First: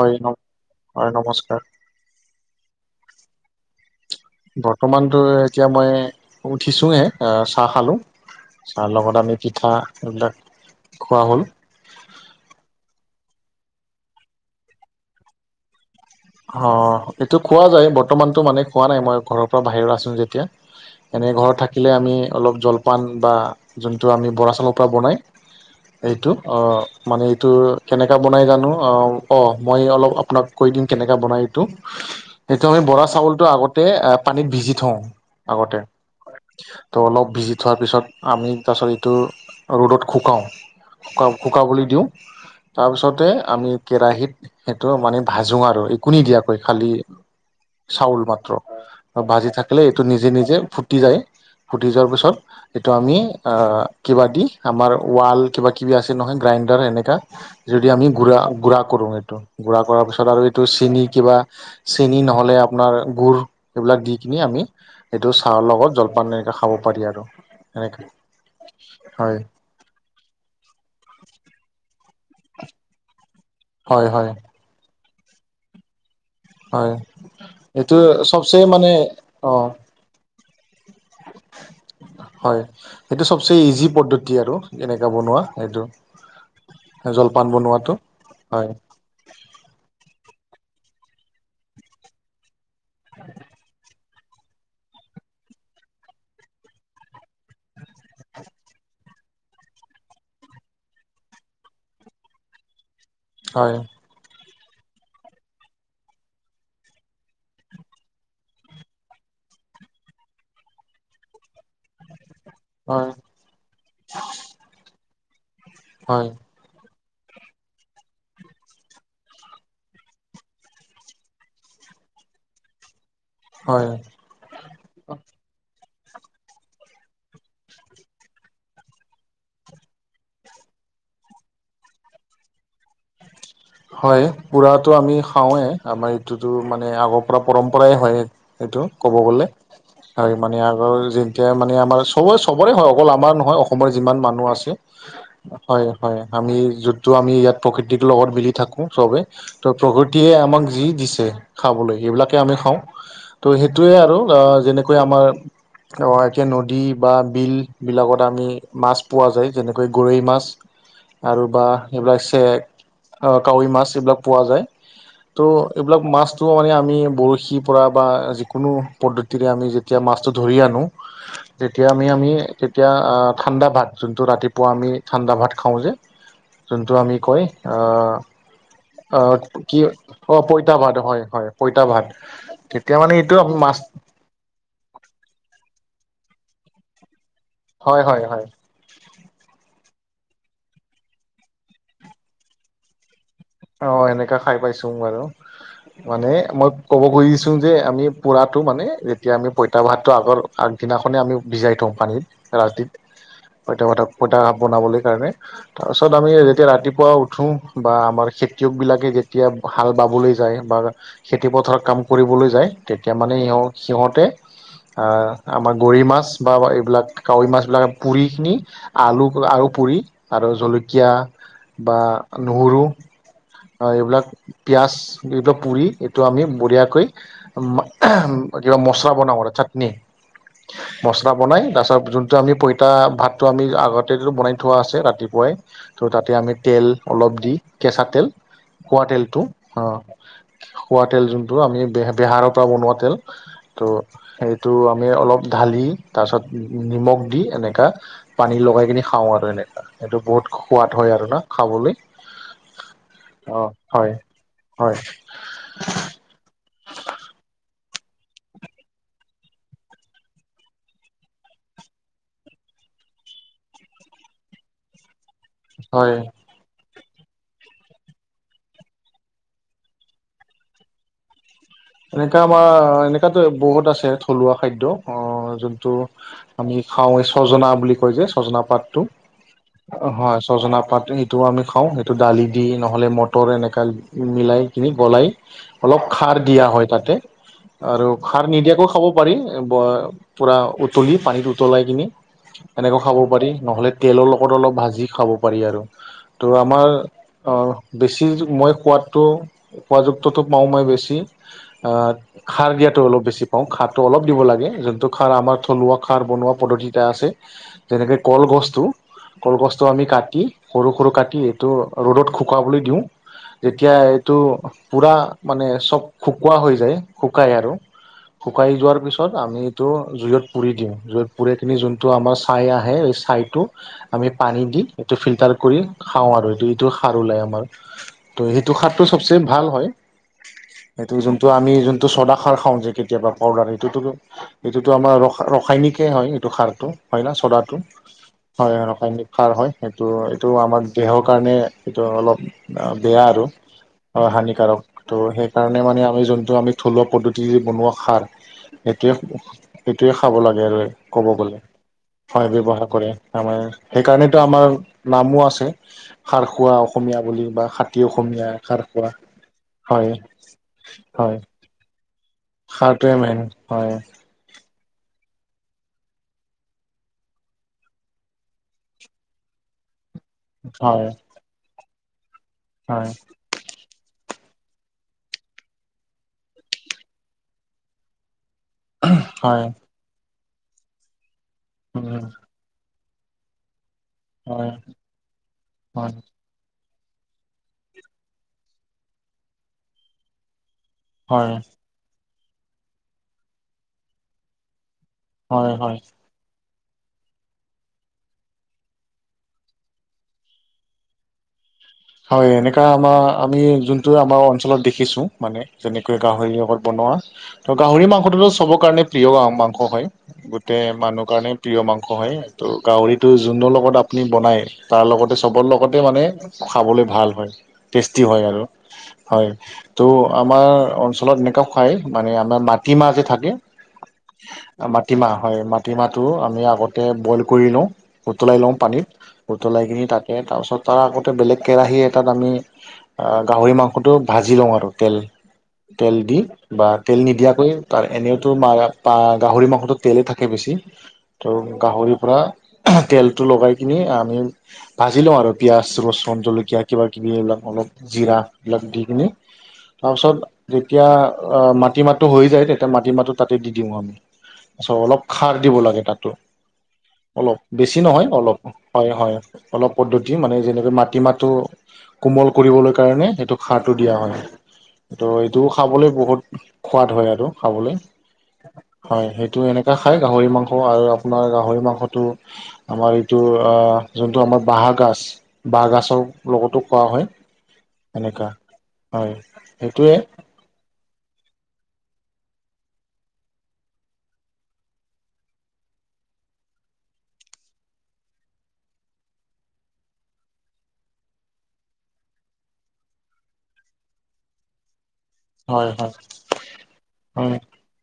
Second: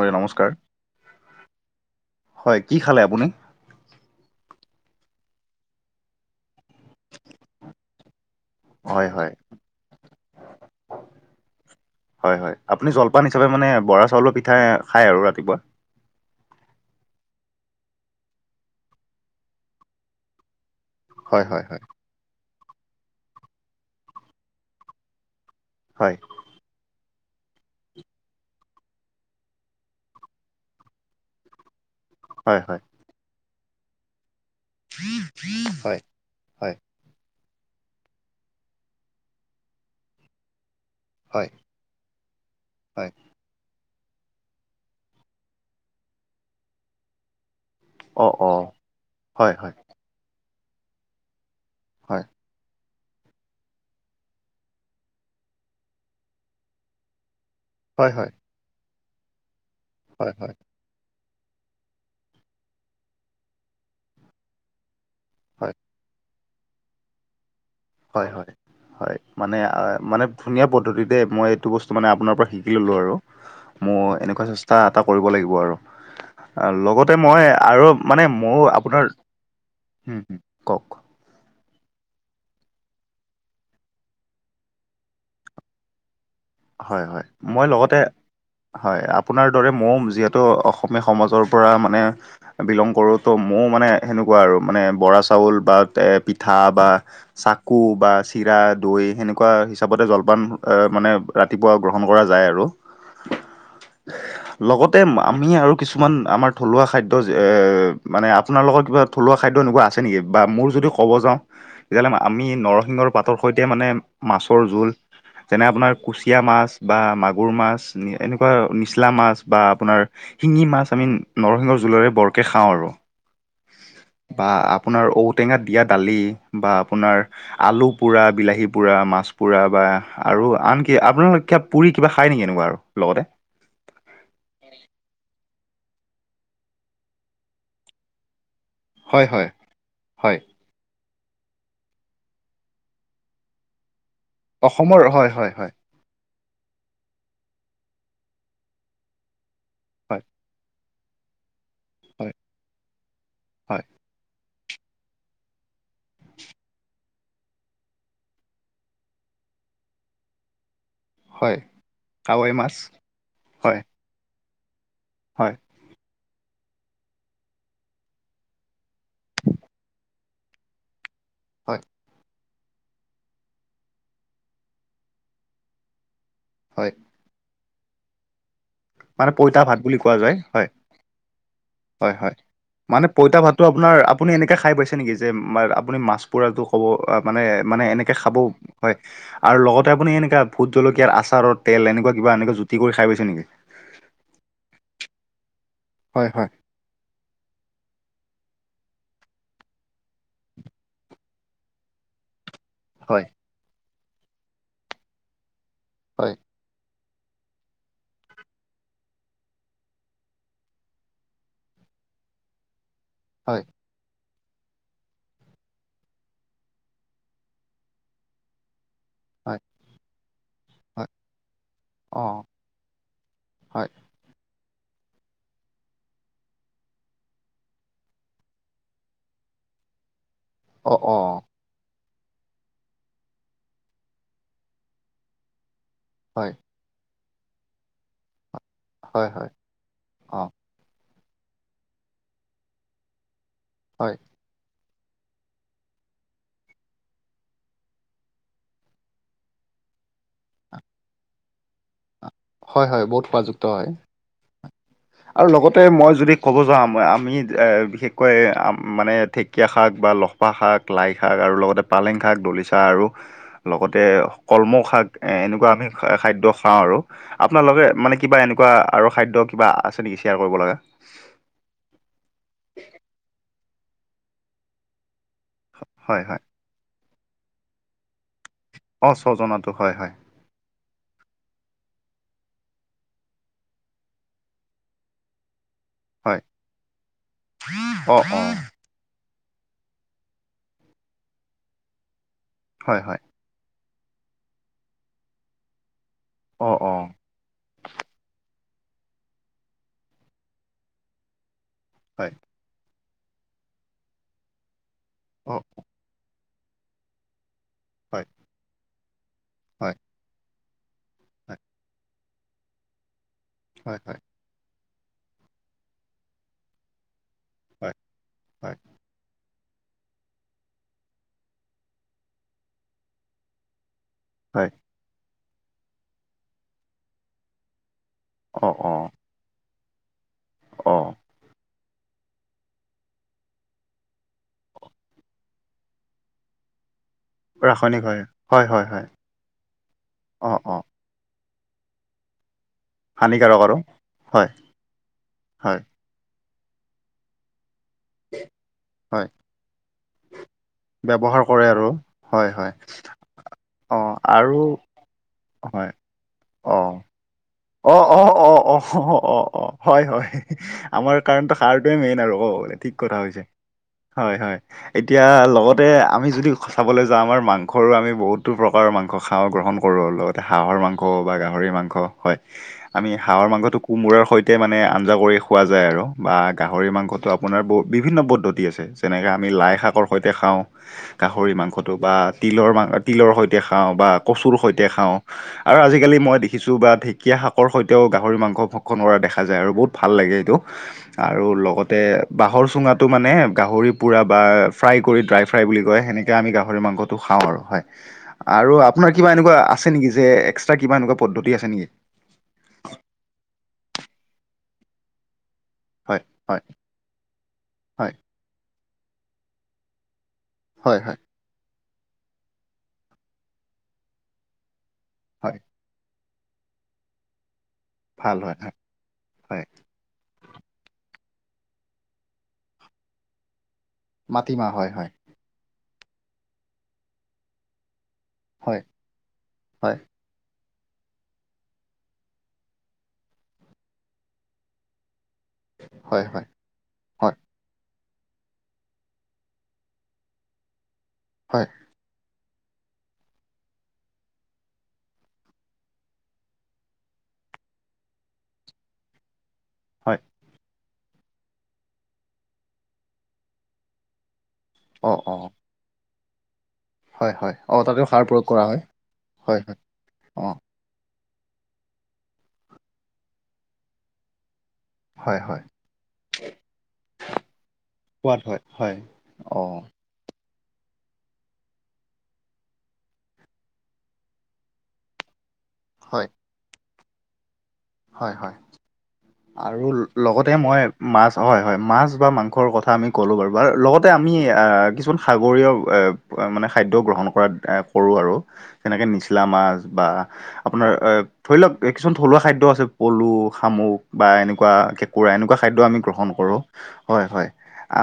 হয় নমস্কাৰ। হয় নমস্কাৰ [inaudible] হয় কি খালে আপুনি? বৰ্তমানটো এতিয়া মই উঠিছোঁহে চাহ খালোঁ চাহৰ হয় লগত হয় আমি পিঠা এইবিলাক খোৱা হ'ল। হয়', হয়', আপুনি জলপান হিচাপে মানে বৰা চাউলৰ পিঠা খায় আৰু ৰাতিপুৱা? হ, এইটো খোৱা যায় বৰ্তমানটো মানে খোৱা নাই মই ঘৰৰ পৰা বাহিৰত আছো যেতিয়া এনে হয় ঘৰত হয় হয় থাকিলে আমি অলপ জলপান বা যোনটো আমি বৰা চাউলৰ পৰা বনাই হয় এইটো অহ। মানে এইটো কেনেকুৱা বনাই জানো অ', অহ মই অলপ আপোনাক কৈ দিম কেনেকে বনাই এইটো। হয় সেইটো হয় আমি বৰা চাউলটো আগতে এ পানীত ভিজি থওঁ আগতে হয় হয় ত' অলপ ভিজি থোৱাৰ পিছত আমি তাৰপিছত এইটো ৰ'দত শুকাওঁ হয় শুকাবলৈ দিওঁ হয় তাৰপিছতে আমি কেৰাহিত সেইটো মানে ভাজি যো আৰু একো নিদিয়াকৈ খালি চাউল অ মাত্ৰ অ ভাজি হয় হয় থাকিলে এইটো নিজে নিজে ফুটি যায় ফুটি যোৱাৰ হয় পিছত সেইটো আমি কিবা দি আমাৰ ৱাল কিবা কিবি আছে নহয় গ্ৰাইণ্ডাৰ এনেকা যদি আমি হয় হয় গুড়া গুড়া কৰো এইটো গুড়া কৰাৰ পিছত হয় আৰু হয় এইটো চেনি কিবা চেনি নহলে আপোনাৰ গুড় এইবিলাক দিকিনি আমি এইটো চাহৰ লগত জলপান খাব পাৰি আৰু। এনেকে হয়', হয়', হয়', মানে -মানে ধুনীয়া পদ্ধতি দে মই এইটো বস্তু মানে আপোনাৰ পৰা শিকি ললো আৰু মোৰ হয় হয় এনেকুৱা চেষ্টা এটা কৰিব লাগিব আৰু। হয় লগতে মই আৰু এইটো মানে চবচে মই মানে আপোনাৰ অ হম', হম', কক [inaudible] হয়, এইটো চবচে ইজি পদ্ধতি আৰু এনেকে বনোৱা এইটো। হয়', হয়', মই লগতে হয় আপোনাৰ দৰে মৌম যিহেতু অসমীয়া সমাজৰ পৰা মানে বিলং কৰো ত' মৌ মানে সেনেকুৱা আৰু মানে বৰা চাউল বা পিঠা বা চাকু বা চিৰা দৈ এ সেনেকুৱা হিচাপতে জলপান মানে ৰাতিপুৱা গ্ৰহণ কৰা যায় আৰু। হয়। লগতে আমি আৰু কিছুমান আমাৰ থলুৱা খাদ্য মানে আপোনালোকৰ কিবা থলুৱা খাদ্য তেনেকুৱা আছে নেকি বা মোৰ যদি ক'ব যাও তেতিয়াহলে আমি নৰসিংহৰ হয় পাতৰ সৈতে মানে মাছৰ জোল যেনে আপোনাৰ হয় কুচিয়া মাছ বা মাগুৰ মাছ এনেকুৱা নিচলা মাছ বা আপোনাৰ শিঙি মাছ আমি নৰসিংহ জুলেৰে বৰকে খাওঁ আৰু হয় বা আপোনাৰ ঔটেঙা দিয়াত দালি বা আপোনাৰ আলু পোৰা, বিলাহী পোৰা মাছ পোৰা, বা আন কি আপোনালোকে [unintelligible] পুৰি কিবা খায় নেকি এনেকুৱা লগতে? হয়, পুৰাটো আমি খাওঁৱে আমাৰ এইটোতো মানে আগৰ পৰা পৰম্পৰাই হয়। সেইটো ক'ব গ'লে হয় আৰু মানে আগৰ এতিয়া মানে আমাৰ চবৰে -চবৰে হয় অকল আমাৰ নহয় অসমৰে যিমান মানুহ আছে হয়', হয় ', আমি যিটো আমি ইয়াত প্ৰকৃতিৰ লগত বিল থাকো চবেই ত' হয় প্ৰকৃতিয়ে আমাক যি দিছে খাবলৈ হয় সেইবিলাকে আমি খাওঁ ত' হয় সেইটোৱে আৰু অহ যেনেকৈ আমাৰ অহ, এতিয়া নদী বা বিলবিলাকত আমি মাছ পোৱা যায় যেনেকৈ গৰৈ মাছ আৰু হয় বাহ সেই [unintelligible] কাৱৈ মাছ চেক কাৱৈ হয় মাছ এইবিলাক পোৱা যায় ত' হয় এইবিলাক মাছ ত'হে আমি বৰশীৰ পৰা বা যিকোনো পদ্ধতিৰে আমি যেতিয়া মাছটো ধৰি আনো হয় তেতিয়া আমি- আমি তেতিয়া অহ ঠাণ্ডা ভাত যোনটো ৰাতিপুৱা আমি ঠাণ্ডা ভাত খাওঁ যে হয় যোনটো আমি কয় অহ অ মানে পইতা ভাত কি বুলি কোৱা যায় অ হয় পইতা, ভাত হয়। হয় পইতা ভাত হয় হয়। তেতিয়া মানে এইটো পইতা ভাতটো মাছ- আপোনাৰ আপুনি এনেকে খাইছে নেকি যে আপুনি মাছ- পুৰাটো ক'ব মানে মানে হয় এনেকৈ হয় খাব হয় আৰু লগত তা আপুনি এনেুৱা ভুট জলকীয়াৰ আচাৰৰ তেল এনেকুৱা কিবা এনেকৈ জুটি কৰি খাই পাইছে নেকি? অ সেনেকা খাই পাইছো বাৰু হয় মানে হয় মই ক'ব খুজিছো যে আমি পুৰাত- টো মানে যেতিয়া আমি পইতা ভাতটো আগৰ আগদিনাখনেই আমি ভিজাই থওঁ পানীত- ৰাতিত হয় পইতা পতাক পইতাাপ বনাবলৈ কাৰণে তাৰ পাছত আমি হয় যেতিয়া ৰাতি। পোৱা উঠো বা আমাৰ। খেতিয়কবিলাকে যেতিয়া হাল বাবলৈ যায় বা খেতিপথাৰত কাম কৰিবলৈ যায়। তেতিয়া মানে এও হয় সিহঁতে। আহ আমাৰ গৰৈ মাছ বা এইবিলাক কাৱৈ মাছ বিলাক পুৰি খিনি। আলু হয় আৰু পুৰি আৰু হয় জলকীয়া বা অ নহৰু। অ হয় এইবিলাক। পিয়াজ এইবিলাক পুৰি এইটো আমি বঢ়িয়াকৈ কিবা মছলা বনাওঁ আৰু। চাটনি অ অ মচলা বনাই তাছত জোনটো টো আমি পঁইতা ভাতটো আমি আগতে যিটো বনাই থোৱা আছে ৰাতিপুৱাই ত' তাতে হয় আমি তেল অলপ দি কেঁচা তেল হয় খোৱাতেলটো হয় অহ অ খোৱা তেল জোনটো আমি বে বেহাৰপা বনোৱা তেল ত হয় সেইটো। আমি অলপ ঢালি তাৰপিছত নিমখ দি এনেকা পানী লগাই কিনি খাওঁ আৰু এনেকা। সেইটো বহুত সোৱাদ হয় আৰু না খাবলৈ। হয় হয় বহুত হোৱাযুক্ত হয়। হয় আৰু লগতে মই যদি ক'ব যা ম আমি এ বিশেষ। কয় মানে ঢেকীয়া, শাক বা লহপা, শাক লাই শাক আৰু লগতে পালেং, শাক দলিচা আৰু। লগতে কলম, শাক। এ এনেকুৱা আমি হয় খাদ্য খাওঁ আৰু আপোনাল লগে মানে কিবা এনেকুৱা আৰু খাদ্য। কিবা আছে নেকি শ্বেয়াৰ কৰিব লগা। এনেকা আমাৰ এনেকাতো বহুত আছে থলুৱা খাদ্য অ যোনটো হয় হয়। আমি খাওঁ এই ছজনা বুলি কয় যে। জনা, পাতটো হয় ছজনা পাত। সেইটো আমি খাওঁ সেইটো দালি দি নহ'লে মটৰ এনেকা মিলাই কিনি বলাই। অলপ খাৰ দিয়া হয় তাতে আৰু অ' খাৰ অ' নিদিয়াকৈ খাব। পাৰি ব পূৰা উতলি পানীত উতলাই কিনি এনেকৈ হয় খাব হয়। পাৰি নহ'লে। তেলৰ লগত অলপ ভাজি খাব পাৰি আৰু তো অ' আমাৰ অ' বেছি যোগ মই। সোৱাদটো সোৱাদযুক্তটো পাওঁ মই বেছি। আ হয়। খাৰ দিয়াটো অলপ বেছি পাওঁ খাৰটো অলপ দিব লাগে যোনটো খাৰ আমাৰ অ' থলুৱা খাৰ বনোৱা। পদ্ধতি এটা আছে যেনেকৈ হয় কলগছটো কলগছটো হয় আমি কাটি। সৰু সৰু কাটি হয় এইটো ৰ'দত শুকাবলৈ দিওঁ যেতিয়া হয় হয় এইটো। পূৰা মানে চব শুকোৱা হৈ যায় শুকায় আৰু হয় শুকাই যোৱাৰ পিছত আমি। টো জুইত পুৰি দিওঁ জুইত পুৰি কিনি যোনটো আমাৰ ছাই আহে এই ছাইটো। আমি পানী হয় হয়। দি এইটো ফিল্টাৰ কৰি খাওঁ আৰু এইটো এইটো সাৰ ওলায় আমাৰ। ত' সেইটো অ' খাৰটো অ' চবচে ভাল হয়। অ' এইটো চদা খাৰ খাওঁ যে কেতিয়াবা পাউদাৰ এইটোটো এইটোতো আমাৰ ৰাসায়নিকেই হয় এইটো খাৰটো। হয় ন চ'ডাটো হয় ৰাসায়নিক সাৰ হয় সেইটো এইটো অ' অ' আমাৰ দেহৰ কাৰণে। সেইটো অলপ বেয়া আৰু অ হয় হানিকাৰক ত' হয়। সেইকাৰণে মানে আমি। যোনটো আমি থলুৱা পদ্ধতিৰে বনোৱা খাৰ সেইটোয়ে হয় সেইটোয়ে খাব লাগে। ক'ব ব্যৱহাৰ গ'লে। কৰে আৰু হয় ব্যৱহাৰ কৰে আমাৰ অ সেইকাৰণেতো আৰু আমাৰ নামো আছে হয় খাৰ খোৱা অ অসম। মীয়া বুলি। বা অ খাতি অ অসমীয়া অ অ খাৰ খোৱা অ অ হয় হয় আমাৰ হয় কাৰণো সাৰটয়ে মেইন আৰু। [unintelligible] অ ঠিক খাৰটোৱে কথা মেইন হৈছে হয় হয়। এতিয়া লগতে আমি যদি চাবলৈ যাওঁ আমাৰ মাংসৰো আমি বহুতো প্ৰকাৰৰ মাংস খাওঁ গ্ৰহণ। কৰো লগতে হাঁহৰ মাংস হয়, বা গাহৰি মাংস হয় হয়, আমি হাঁহৰ মাংসটো। কোমোৰাৰ সৈতে মানে আঞ্জা কৰি খোৱা যায় আৰু বা গাহৰি মাংসটো আপোনাৰ ব বিভিন্ন পদ্ধতি। আছে যেনেকা আমি হয়, লাই শাকৰ সৈতে খাওঁ গাহৰি মাংসটো বা উম, তিলৰ মা। তিলৰ সৈতে খাওঁ বা কচুৰ হয়, সৈতে খাওঁ আৰু হয়, আজিকালি মই দেখিছোঁ বা। কুকীয়া [unintelligible] শাক সৈতেও গাহৰি মাংস ভক্ষণ কৰা দেখা যায় আৰু বহুত ভাল লাগে সেইটো। আৰু হয়, লগতে বাঁহৰ চুঙাতো মানে গাহৰি পোৰা বা। ফ্ৰাই কৰি ড্ৰাই ফ্ৰাই হয়, বুলি হয়। কয় সনেকৈ আমি গাপো গাহৰি মাংসটো খাওঁ আৰু হয় আৰু আপোনাৰ কিবা এনেকুৱা আছে নেকি যে এক্সট্ৰা কিবা এনেকুৱা পদ্ধতি আছে নেকি [unintelligible] হয় এনেকা আমাৰ আমি যোনটো আমাৰ অঞ্চলত দেখিছো মানে যেনেকৈ হয় গাহৰি হয় লগত বনোৱা ত' গাহৰি হয় মাংসটোতো চব কাৰণে প্ৰিয় মাংস হয় গোটেই হয় হয় মানুহ কাৰণে প্ৰিয় মাংস হয় ত' গাহৰিটো যোনটো লগত আপুনি বনাই তাৰ লগতে হয় চবৰ লগতে মানে খাবলৈ ভাল হয় টেষ্টি হয় আৰু হয় ত' আমাৰ অঞ্চলত এনেকুৱাও খায় মানে আমাৰ মাটিমাহ যে থাকে মাটিমাহ হয় মাটিমাহ হয় মাটিমাহটো আমি আগতে বইল কৰি লওঁ উতলাই লওঁ হয় পানীত উতলাই হয় কিনি তাকে তাৰপাছত তাৰ আগৌ [unintelligible] বেলেগ কেৰাহী এটাত আমি গাহৰি মাংসটো ভাজি লওঁ আৰু তেল তেল হয় দি হয় বা তেল হয় নিদিয়াকৈ তাৰ এনেওতো গাহৰি মাংসটো তেলেই থাকে বেছি তো হয় গাহৰিৰ পৰা তেলটো লগাই কিনি আমি ভাজি লওঁ আৰু পিয়াজ ৰচোন জলকীয়া কিবাকিবি এইবিলাক অলপ জিৰা এইবিলাক দি কিনে হয় তাৰপিছত যেতিয়া অ মাটি মাতটো হৈ যায় তেতিয়া মাটি মাহটো তাতে দি দিওঁ আমি তাৰপছত অঁ অলপ অঁ খাৰ দিব লাগে তাতো হয় হয় অলপ অঁ বেছি তাতেও সাৰ নহয় প্ৰয়োগ অলপ কৰা হয় হয় অলপ পদ্ধতি মানে অঁ যেনে মাটিমাহটো কোমল কৰিবলৈ কাৰণে সেইটো সাৰটো দিয়া হয় ত হয় হয় এইটোও খাবলৈ বহুত সোৱাদ হয় আৰু খাবলৈ সোৱাদ হয় হয় সেইটো অঁ এনেকা খাই গাহৰি মাংস আৰু আপোনাৰ গাহৰি মাংসটো আমাৰ এইটো যোনটো আমাৰ বহা গছ [unintelligible] বাঁহগাজৰ হয় লগতো খোৱা হয়। হয় এনেকা হয় হয় আৰু সেইটোৱে লগতে মই মাছ হয় হয় মাছ বা মাংসৰ কথা আমি ক'লো বাৰু লগতে আমি কিছুমান সাগৰীয় মানে খাদ্য গ্ৰহণ কৰাত আ কৰো‌ আৰু এনেকে নিচিলে আমাক বা আপোনাৰ ধৰি লওক কিছুমান থলুৱা খাদ্য আছে পলু শামুক বা এনেকুৱা। এনেকুৱা খাদ্য হয় আমি হয় গ্ৰহণ কৰো হয় হয় আ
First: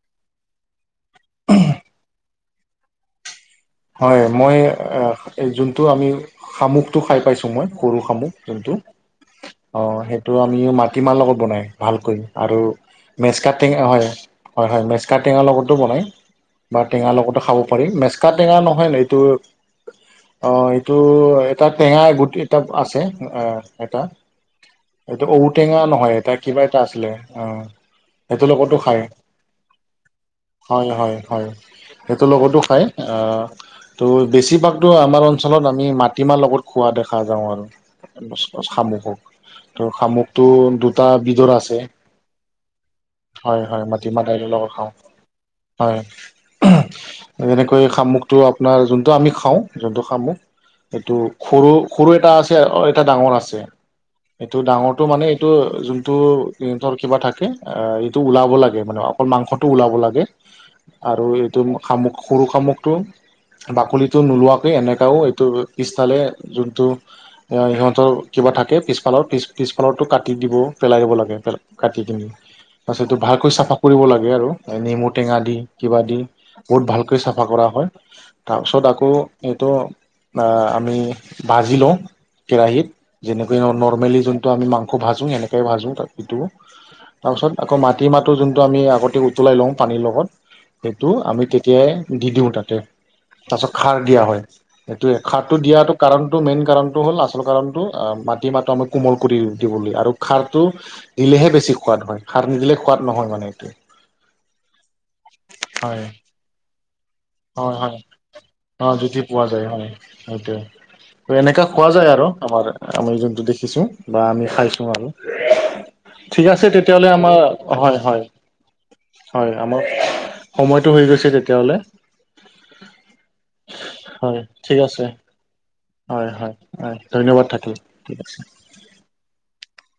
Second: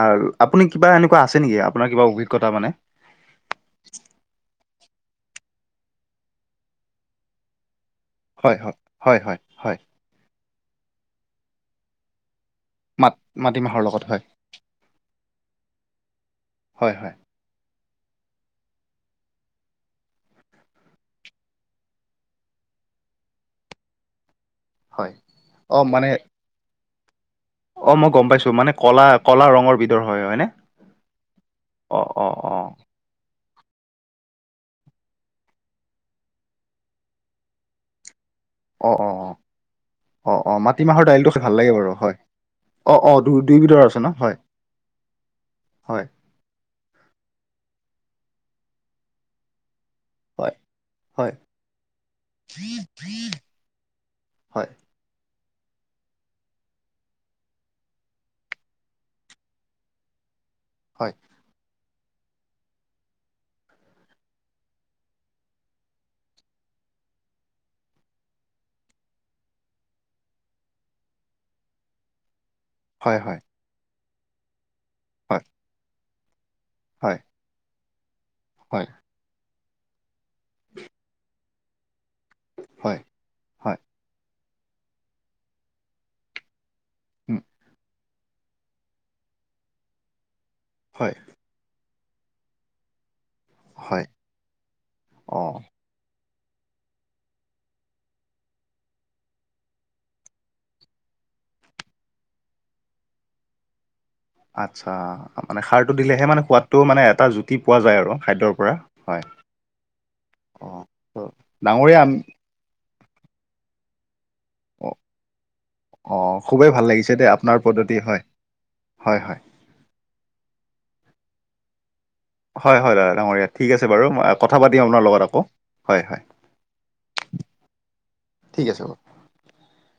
আপোনি কিবা এনেকুৱা আছে নেকি আপোনাৰ কিবা অভিজ্ঞতা মানে এই যোনটো আমি শামুকটো খাই পাইছোঁ মই সৰু শামুহ হয় যোনটো হয় হয় হয় হয় অ সেইটো আমি মাটিমাহ লগত বনাই ভালকৈ আৰু মাত মেজ মাটিমাহৰ কাটেঙা লগত হয় হয় হয় মেজকাটেঙাৰ লগতো বনায়। বা হয় টেঙা হয় লগতে খাব পাৰি মেজকা টেঙা নহয় ন এইটো অ এইটো এটা টেঙা গোট এটা আছে এ এটা হয় এইটো ঔটেঙা অ মানে নহয় এতিয়া কিবা এটা আছিলে অ অ মই গম সেইটোৰ পাইছো মানে লগতো কলা খায় কলা ৰঙৰ বিধৰ হয় হয়নে হয় হয় হয় অ সেইটো অ অ লগতো খায় অ ত' বেছিভাগতো আমাৰ অঞ্চলত আমি মাটিমাহ লগত খোৱা দেখা যাওঁ আৰু অ অ অ শামুকক অ শামুকটো অ মাটিমাহৰ দুটা দাইলটো খাই বিজৰ ভাল লাগে আছে বাৰু হয় অ অ দুই হয় দুইবিধৰ হয় আছে ন মাটিমাহ হয় দাইলৰ লগত খাওঁ হয় যেনেকৈ শামুকটো আপোনাৰ যোনটো আমি খাওঁ যোনটো শামুক হয় এইটো হয় সৰু সৰু এটা আছে অ এটা ডাঙৰ আছে এইটো হয় ডাঙৰটো মানে এইটো যোনটো সিহঁতৰ কিবা থাকে এইটো ওলাব লাগে মানে অকল মাংসটো ওলাব লাগে হয় আৰু এইটো শামুক সৰু শামুকটো বাকলিটো নোলোৱাকৈ এনেকাও এইটো পিছফালে যোনটো সিহতৰ থাকে পিছফালৰ পিছ পিছফালতো কাটি দিব পেলাই দিব লাগে কাটি কিনি তাৰপাছতটো হয় হয় ভালকৈ চাফা কৰিব লাগে আৰু নেমু টেঙা দি কিবা দি বহুত ভাল হয় কৈ চাফা কৰা হয় হয় তাৰপিছত আকৌ এইটো আমি বাজি লওঁ হয় কেৰাহীত হয় যেনেকৈ হয় নৰ্মেলি যোনটো আমি মাংস ভাজোঁ সেনেকৈ ভাজোঁ সেটো উম তাৰপিছত আকৌ মাটি মাহটো যোনটো আমি আগতে উতলাই লওঁ পানীৰ লগত হয় সেইটো আমি তেতিয়াই দি দিওঁ তাতে তাৰ পিছত খাৰ দিয়া হয় এইটোয়ে অ খাৰটো দিয়াটো কাৰণ মেন কাৰণটো হ'ল আচল কাৰণটো মাটিমাহটো আমাক কোমল কৰি দিবলৈ আৰু শাৰ টো দেহে বেছি সোৱাদ হয় সাৰ নিদিলে সোৱাদ নহয় মানে এইটোৱে আচ্ছা মানে শাৰটো দিলেহে মানে সোৱাদ তু মানে এটা জুতি হয় পোৱা হয় যায় আৰু খাদ্যৰ পৰা অ জুতি হয় পোৱা যায় পোৱা ডাঙৰীয়া যায় আম আৰু আমাৰ আমি যোনটো দেখিছো বা আমি অ খাইছো আৰু অ ঠিক আছে খুবেই ভাল তেতিয়াহ'লে লাগিছে দেই আমাৰ আপোনাৰ পদ্ধতি হয় হয় হয় আমাৰ সময়তটো হৈ গৈছে তেতিয়াহলে হয় হয় দাদা ডাঙৰীয়া ঠিক আছে বাৰু হয় কথা ঠিক পাতিম আছে আপোনাৰ লগত আকৌ হয় হয় হয় ধন্যবাদ থাকিল ঠিক আছে [unintelligible]